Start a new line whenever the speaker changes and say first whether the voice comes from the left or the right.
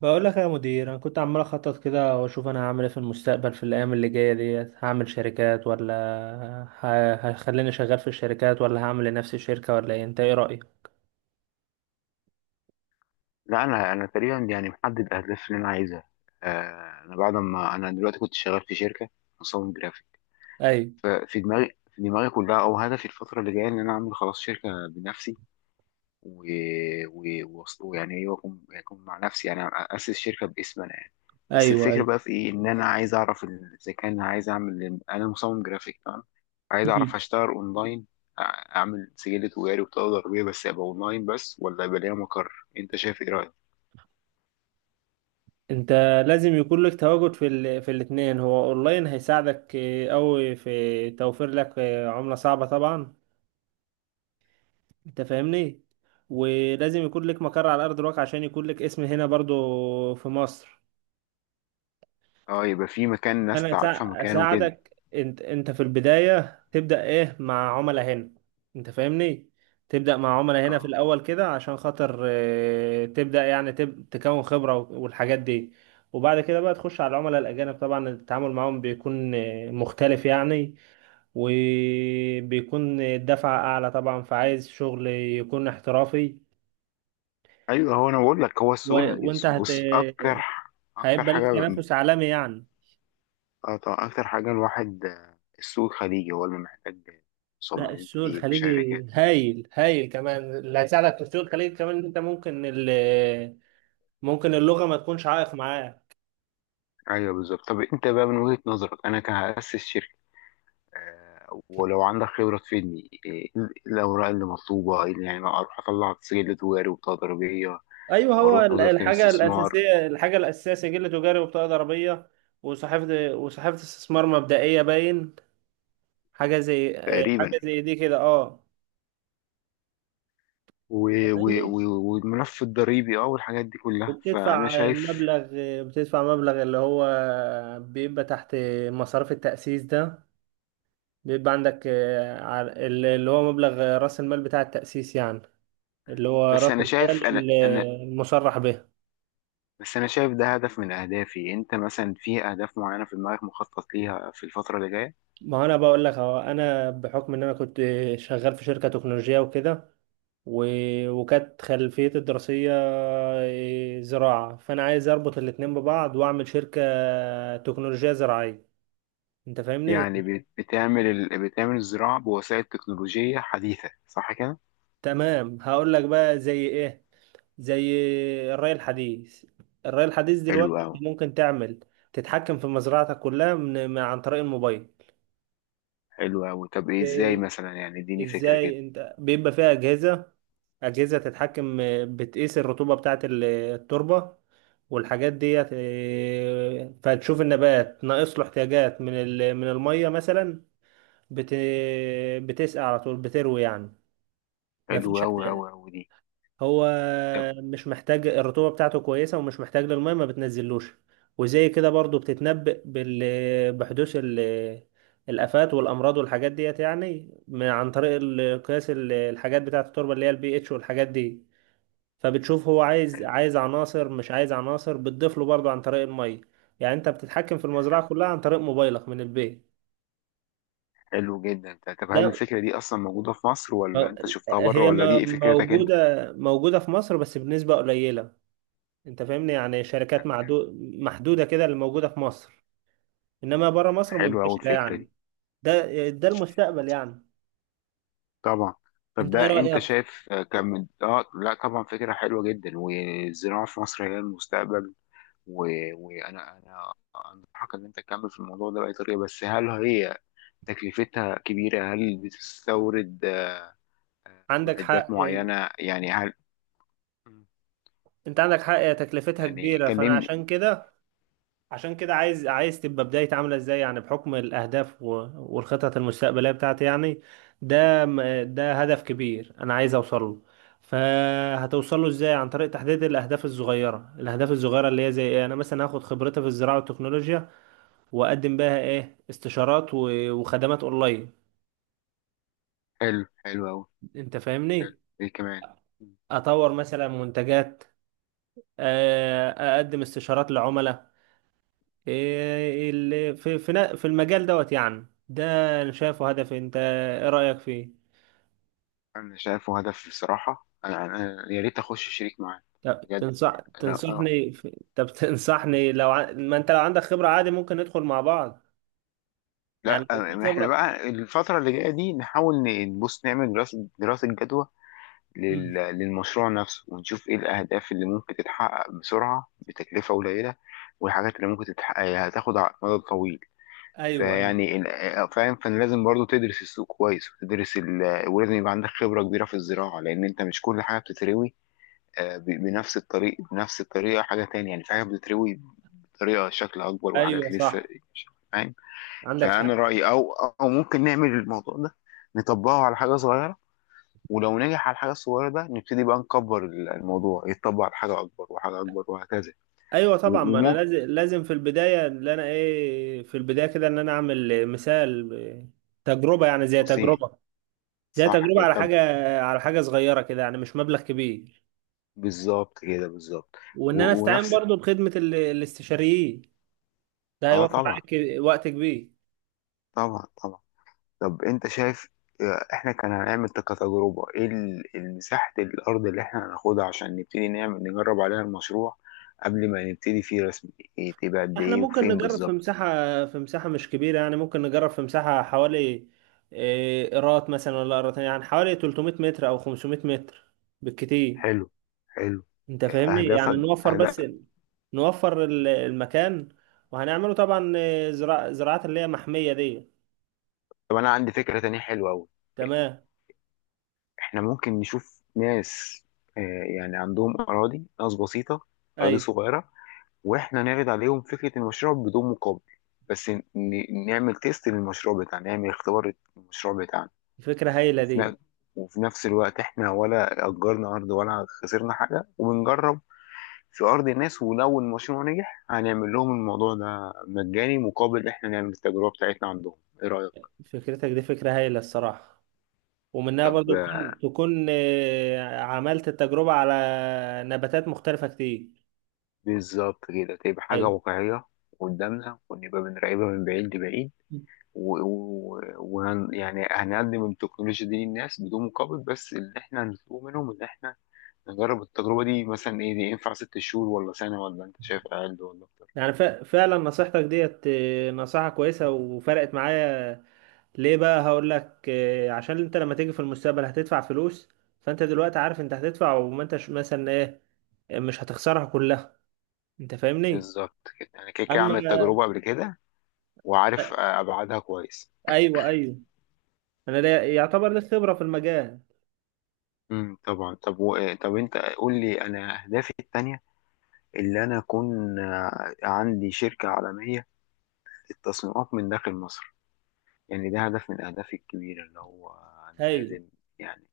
right: بقول لك يا مدير، انا كنت عمال اخطط كده واشوف انا هعمل ايه في المستقبل، في الايام اللي جايه ديت هعمل شركات، ولا هخليني شغال في الشركات، ولا هعمل لنفسي شركه، ولا ايه؟ انت ايه رايك؟
left: لا، انا تقريبا يعني محدد الاهداف اللي انا عايزها. انا بعد ما انا دلوقتي كنت شغال في شركه مصمم جرافيك.
right: ايوه،
left: ففي دماغي كلها او هدفي الفتره اللي جايه ان انا اعمل خلاص شركه بنفسي و... و... وأص- ويعني ايه واكون اكون مع نفسي يعني اسس شركه باسم انا يعني. بس
right: ايوه،
left: الفكره
right: ايوه.
left: بقى في ايه، ان انا عايز اعرف اذا كان عايز اعمل انا مصمم جرافيك تمام، عايز اعرف
right: مم.
left: اشتغل اونلاين. أع- اعمل سجل تجاري وبطاقه ضريبيه بس ابقى اونلاين بس، ولا يبقى ليا مقر؟ انت شايف ايه رايك؟
right: انت لازم يكون لك تواجد في الاثنين. هو اونلاين هيساعدك قوي في توفير لك عمله صعبه طبعا. انت فاهمني؟ ولازم يكون لك مقر على ارض الواقع عشان يكون لك اسم هنا برضو في مصر.
left: اه، يبقى في مكان ناس
right: انا
left: تعرفها مكانه كده.
right: اساعدك. انت في البدايه تبدا ايه مع عملاء هنا. انت فاهمني؟ تبدا مع عملاء هنا في
left: اه
right: الاول كده عشان خاطر تبدا يعني تكون خبره والحاجات دي. وبعد كده بقى تخش على العملاء الاجانب. طبعا التعامل معاهم بيكون مختلف يعني. وبيكون الدفعه اعلى طبعا، فعايز شغل يكون احترافي.
left: ايوه، هو انا بقول لك، هو
right: و... وانت هت...
left: بص، اكتر اكتر
right: هيبقى لك
left: حاجه
right: تنافس عالمي يعني.
left: آه طبعاً، اكتر حاجه الواحد، السوق الخليجي هو اللي محتاج
right: لا،
left: مصممين
right: السوق
left: كتير
right: الخليجي
left: وشركات.
right: هايل هايل. كمان اللي هيساعدك في السوق الخليجي كمان إن انت ممكن اللغة ما تكونش عائق معاه.
left: ايوه بالظبط. طب انت بقى من وجهه نظرك انا كهأسس شركه، ولو عندك خبره تفيدني، إيه الاوراق اللي مطلوبه، إيه اللي يعني اروح اطلع سجل تجاري وتضريبيه
right: ايوه. هو
left: واروح
right: ال-
left: وزاره
right: الحاجة
left: الاستثمار؟
right: الأساسية، الحاجة الأساسية سجل تجاري وبطاقة ضريبية. وصحيفة استثمار مبدئية باين. حاجة زي
left: تقريبا.
right: حاجة زي دي كده، اه.
left: و- و-
right: فاهمني؟
left: و- والملف الضريبي اه والحاجات دي كلها، فانا
right: وبتدفع
left: شايف.
right: مبلغ بتدفع مبلغ اللي هو بيبقى تحت مصاريف التأسيس ده. بيبقى عندك اللي هو مبلغ رأس المال بتاع التأسيس يعني، اللي هو
left: بس
right: راس
left: انا شايف انا
right: المال
left: انا
right: المصرح به.
left: بس انا شايف ده هدف من اهدافي. انت مثلا في اهداف معينه في دماغك مخطط ليها في الفتره اللي جايه؟
right: ما هو انا بقول لك، اهو انا بحكم ان انا كنت شغال في شركه تكنولوجيه وكده، وكانت خلفيتي الدراسيه زراعه، فانا عايز اربط الاتنين ببعض واعمل شركه تكنولوجيه زراعيه. انت فاهمني؟
left: بتعمل بتعمل الزراعه بوسائل تكنولوجيه حديثه، صح كده؟
right: تمام، هقول لك بقى زي ايه. زي الري الحديث. الري الحديث
left: حلو
right: دلوقتي
left: قوي.
right: انت ممكن تعمل، تتحكم في مزرعتك كلها من عن طريق الموبايل.
left: حلو قوي. طب ايه، ازاي
right: إيه،
left: مثلا، يعني اديني فكره كده.
right: ازاي؟ انت بيبقى فيها اجهزه، أجهزة تتحكم، بتقيس الرطوبة بتاعة التربة والحاجات ديت. فتشوف النبات ناقص له احتياجات من من المية مثلا. بت بتسقى على طول، بتروي يعني.
left: حلو
right: مفيش
left: قوي
right: احتياج،
left: قوي قوي دي.
right: هو
left: طب،
right: مش محتاج. الرطوبة بتاعته كويسة ومش محتاج للمية ما بتنزلوش. وزي كده برضو بتتنبأ بال بحدوث الآفات والأمراض والحاجات ديت يعني، من عن طريق قياس الحاجات بتاعة التربة اللي هي البي اتش والحاجات دي. فبتشوف هو عايز
left: حلو جدا.
right: عايز عناصر مش عايز عناصر، بتضيف له برضه عن طريق الميه. يعني انت بتتحكم في المزرعه كلها عن طريق موبايلك من البيت.
left: حلو جدا. طب هل
right: ده
left: الفكره دي اصلا موجوده في مصر ولا
right: م-
left: انت شفتها بره ولا دي فكرتك
right: موجوده في مصر بس بنسبه قليله. انت فاهمني؟ يعني شركات
left: انت؟
right: محدوده كده اللي موجوده في مصر. انما بره مصر
left: حلوة أوي
right: منتشره
left: الفكرة
right: يعني.
left: دي.
right: ده المستقبل يعني.
left: طبعا. طب
right: انت ايه
left: ده أنت
right: رايك؟
left: شايف آه، كان من آه لا، طبعا فكرة حلوة جدا، والزراعة في مصر هي المستقبل. و... وأنا، أنصحك إن أنت تكمل في الموضوع ده بأي طريقة. بس هل هي تكلفتها كبيرة؟ هل بتستورد
right: عندك
left: معدات
right: حق.
left: معينة يعني؟ هل
right: انت عندك حق، هي تكلفتها
left: يعني
right: كبيره. فانا
left: كلمني.
right: عشان كده، عايز تبقى بدايتي عاملة ازاي، يعني بحكم الأهداف والخطط المستقبلية بتاعتي يعني. ده هدف كبير أنا عايز أوصل له. فهتوصل له ازاي؟ عن طريق تحديد الأهداف الصغيرة. الأهداف الصغيرة اللي هي زي ايه؟ أنا مثلا هاخد خبرتي في الزراعة والتكنولوجيا وأقدم بها ايه استشارات وخدمات أونلاين.
left: حلو. حلو أوي.
right: أنت
left: حلو.
right: فاهمني؟
left: إيه كمان؟
right: أطور مثلا منتجات، آه، أقدم استشارات لعملاء. إيه اللي في المجال دوت يعني. ده انا شايفه هدف. انت ايه رأيك فيه؟
left: أنا شايفه هدف بصراحة. أنا أنا يا ريت أخش شريك معاه
right: طب
left: بجد. أنا
right: طب تنصحني لو ما انت لو عندك خبرة عادي ممكن ندخل مع بعض. يعني
left: لا،
right: لو في
left: احنا
right: خبرة.
left: بقى الفترة اللي جاية دي نحاول نبص نعمل دراسة جدوى
right: مم.
left: للمشروع نفسه، ونشوف ايه الأهداف اللي ممكن تتحقق بسرعة بتكلفة قليلة، والحاجات اللي ممكن تتحقق هتاخد على المدى الطويل.
right: ايوه، ايوه،
left: فيعني ال- آه، فاهم، فانا لازم برضو تدرس السوق كويس وتدرس ولازم يبقى عندك خبرة كبيرة في الزراعة، لأن أنت مش كل حاجة بتتروي بنفس الطريقة. حاجة تانية يعني، في حاجة بتتروي بطريقة شكل أكبر وحاجات
right: ايوه.
left: لسه،
right: صح،
left: فاهم.
right: عندك
left: فانا
right: حق.
left: رايي او او ممكن نعمل الموضوع ده نطبقه على حاجه صغيره، ولو نجح على الحاجه الصغيره ده نبتدي بقى نكبر الموضوع، يتطبق على حاجه اكبر وحاجه اكبر وهكذا.
right: ايوه طبعا،
left: و-
right: ما انا
left: وممكن
right: لازم، لازم في البداية اللي انا ايه، في البداية كده ان انا اعمل مثال تجربة يعني، زي
left: بصين
right: تجربة، زي
left: صح
right: تجربة
left: كده.
right: على
left: طب
right: حاجة، على حاجة صغيرة كده، يعني مش مبلغ كبير.
left: بالظبط كده بالظبط.
right: وان انا
left: و-
right: استعين
left: ونفس،
right: برضو بخدمه الاستشاريين. ده
left: اه
right: هيوفر
left: طبعا،
right: عليك وقت كبير.
left: طبعا طبعا. طب انت شايف، احنا كان هنعمل كتجربه ايه المساحه الارض اللي احنا هناخدها عشان نبتدي نعمل نجرب عليها المشروع قبل ما نبتدي فيه رسمي؟ إيه، تبقى قد
right: احنا
left: ايه
right: ممكن
left: وفين
right: نجرب في
left: بالظبط؟
right: مساحه، في مساحه مش كبيره يعني. ممكن نجرب في مساحه حوالي قيراط مثلا ولا قيراطين، يعني حوالي 300 متر او 500 متر بالكتير.
left: حلو. حلو.
right: انت فاهمني؟ يعني
left: اهدافك
right: نوفر بس،
left: أهداف.
right: نوفر المكان. وهنعمله طبعا إيه، زراع زراعات اللي هي محميه دي.
left: طب انا عندي فكره تانية حلوه قوي.
right: تمام.
left: احنا ممكن نشوف ناس، آه، يعني عندهم اراضي، ناس بسيطه اراضي
right: ايوه،
left: صغيره، واحنا نعرض عليهم فكره المشروع بدون مقابل، بس نعمل تيست للمشروع بتاعنا، نعمل اختبار للمشروع بتاعنا.
right: فكره هايله
left: وفي
right: دي.
left: ن- وفي نفس الوقت احنا ولا اجرنا ارض ولا خسرنا حاجه وبنجرب في ارض الناس، ولو المشروع نجح هنعمل لهم الموضوع ده مجاني مقابل احنا نعمل التجربه بتاعتنا عندهم. ايه رايك؟
right: فكرتك دي فكره هايله الصراحه. ومنها
left: طب
right: برضو تكون عملت التجربة على نباتات مختلفة كتير.
left: بالظبط كده، تبقى حاجة
right: أيوة.
left: واقعية قدامنا، ونبقى بنراقبها من بعيد لبعيد، يعني هنقدم التكنولوجيا دي للناس بدون مقابل، بس اللي احنا هنطلبه منهم ان احنا نجرب التجربة دي. مثلا ايه، دي ينفع ست شهور ولا سنة ولا انت شايف اقل ولا اكتر؟
right: يعني فعلا نصيحتك ديت نصيحة كويسة وفرقت معايا. ليه بقى؟ هقول لك عشان انت لما تيجي في المستقبل هتدفع فلوس. فانت دلوقتي عارف انت هتدفع، وما انتش مثلا ايه، مش هتخسرها كلها. انت فاهمني؟
left: بالظبط كده، انا كده كده
right: اما
left: عامل التجربة قبل كده وعارف ابعادها كويس.
right: ايوه، ايوه. انا يعتبر لي خبرة في المجال.
left: طبعا. طب طب انت قول لي انا اهدافي التانية، اللي انا اكون عندي شركة عالمية للتصميمات من داخل مصر. يعني ده هدف من أهدافي الكبيرة، اللي هو أنا
right: هايل
left: لازم يعني،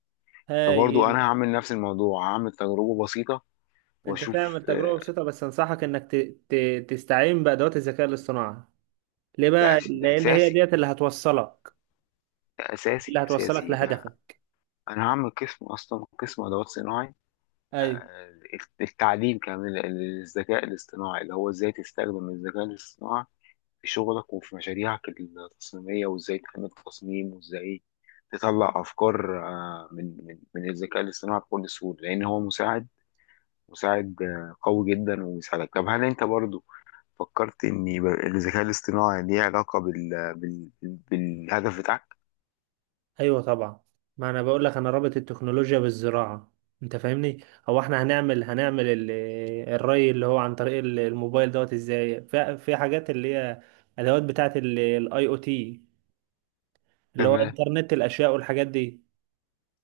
left: فبرضو أنا
right: هايل.
left: هعمل نفس الموضوع، هعمل تجربة بسيطة
right: انت تعمل
left: وأشوف
right: تجربة بسيطة بس انصحك انك تستعين بأدوات الذكاء الاصطناعي. ليه بقى؟
left: ده
right: لان هي
left: أساسي.
right: ديت
left: ده أساسي
right: اللي هتوصلك
left: أساسي ده.
right: لهدفك.
left: أنا هعمل قسم أصلا، قسم أدوات صناعي،
right: ايوه،
left: آه، التعليم كمان للذكاء الاصطناعي، اللي هو إزاي تستخدم الذكاء الاصطناعي في شغلك وفي مشاريعك التصميمية، وإزاي تعمل تصميم، وإزاي تطلع أفكار من الذكاء الاصطناعي بكل سهولة، لأن هو مساعد قوي جدا ويساعدك. طب هل انت برضو فكرت ان يبقى الذكاء الاصطناعي ليه علاقة بالهدف بتاعك؟
right: ايوه طبعا. ما انا بقول لك، انا رابط التكنولوجيا بالزراعة. انت فاهمني؟ هو احنا الري اللي هو عن طريق الموبايل دوت، ازاي؟ في حاجات اللي هي ادوات بتاعت الاي او تي، اللي هو
left: تمام.
right: انترنت الاشياء والحاجات دي.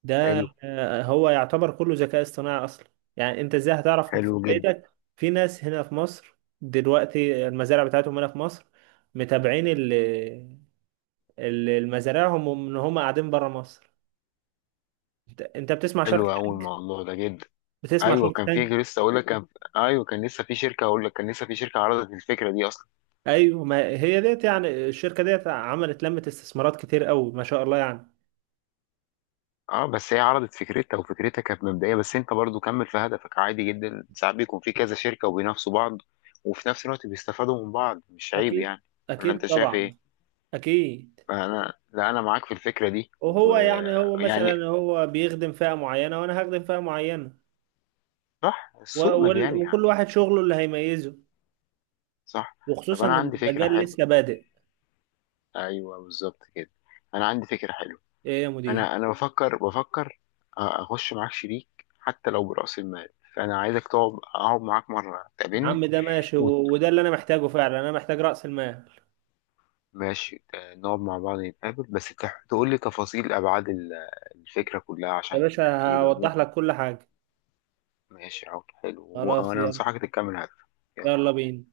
right: ده
left: حلو.
right: هو يعتبر كله ذكاء اصطناعي اصلا. يعني انت ازاي هتعرف في
left: حلو جدا.
right: بيتك؟ في ناس هنا في مصر دلوقتي المزارع بتاعتهم هنا في مصر متابعين المزارعهم وان هم قاعدين بره مصر. أنت بتسمع شارك
left: حلو قوي
right: تانك؟
left: الموضوع ده جدا.
right: بتسمع
left: ايوه
right: شارك
left: كان في
right: تانك؟
left: لسه اقول لك كان ايوه كان لسه في شركه عرضت الفكره دي اصلا.
right: ايوه، ما هي ديت يعني، الشركه ديت عملت لمة استثمارات كتير قوي ما شاء الله يعني.
left: اه، بس هي عرضت فكرتها وفكرتها كانت مبدئيه، بس انت برضو كمل في هدفك عادي جدا. ساعات بيكون في كذا شركه وبينافسوا بعض، وفي نفس الوقت بيستفادوا من بعض، مش عيب
right: اكيد.
left: يعني. ولا
right: اكيد
left: انت شايف
right: طبعا.
left: ايه؟
right: اكيد.
left: انا لا، انا معاك في الفكره دي
right: وهو يعني، هو
left: ويعني.
right: مثلا هو بيخدم فئة معينة وانا هخدم فئة معينة.
left: صح، السوق مليان يا
right: وكل
left: عم.
right: واحد شغله اللي هيميزه.
left: صح. طب
right: وخصوصا
left: انا عندي فكره
right: المجال
left: حلوه.
right: لسه بادئ.
left: ايوه بالظبط كده. انا عندي فكره حلوه.
right: ايه يا مدير؟
left: انا انا بفكر اخش معاك شريك حتى لو براس المال. فانا عايزك تقعد اقعد معاك مره
right: يا
left: تقابلني
right: عم ده ماشي،
left: وت-
right: وده اللي انا محتاجه فعلا. انا محتاج رأس المال.
left: ماشي، نقعد مع بعض نتقابل، بس تقول لي تفاصيل ابعاد الفكره كلها
right: يا
left: عشان
right: باشا
left: يبقى
right: هوضح
left: ممكن.
right: لك كل حاجة.
left: ماشي، عقد حلو،
right: خلاص
left: وانا
right: يلا.
left: انصحك تكمل هدفك. يلا.
right: يلا بينا.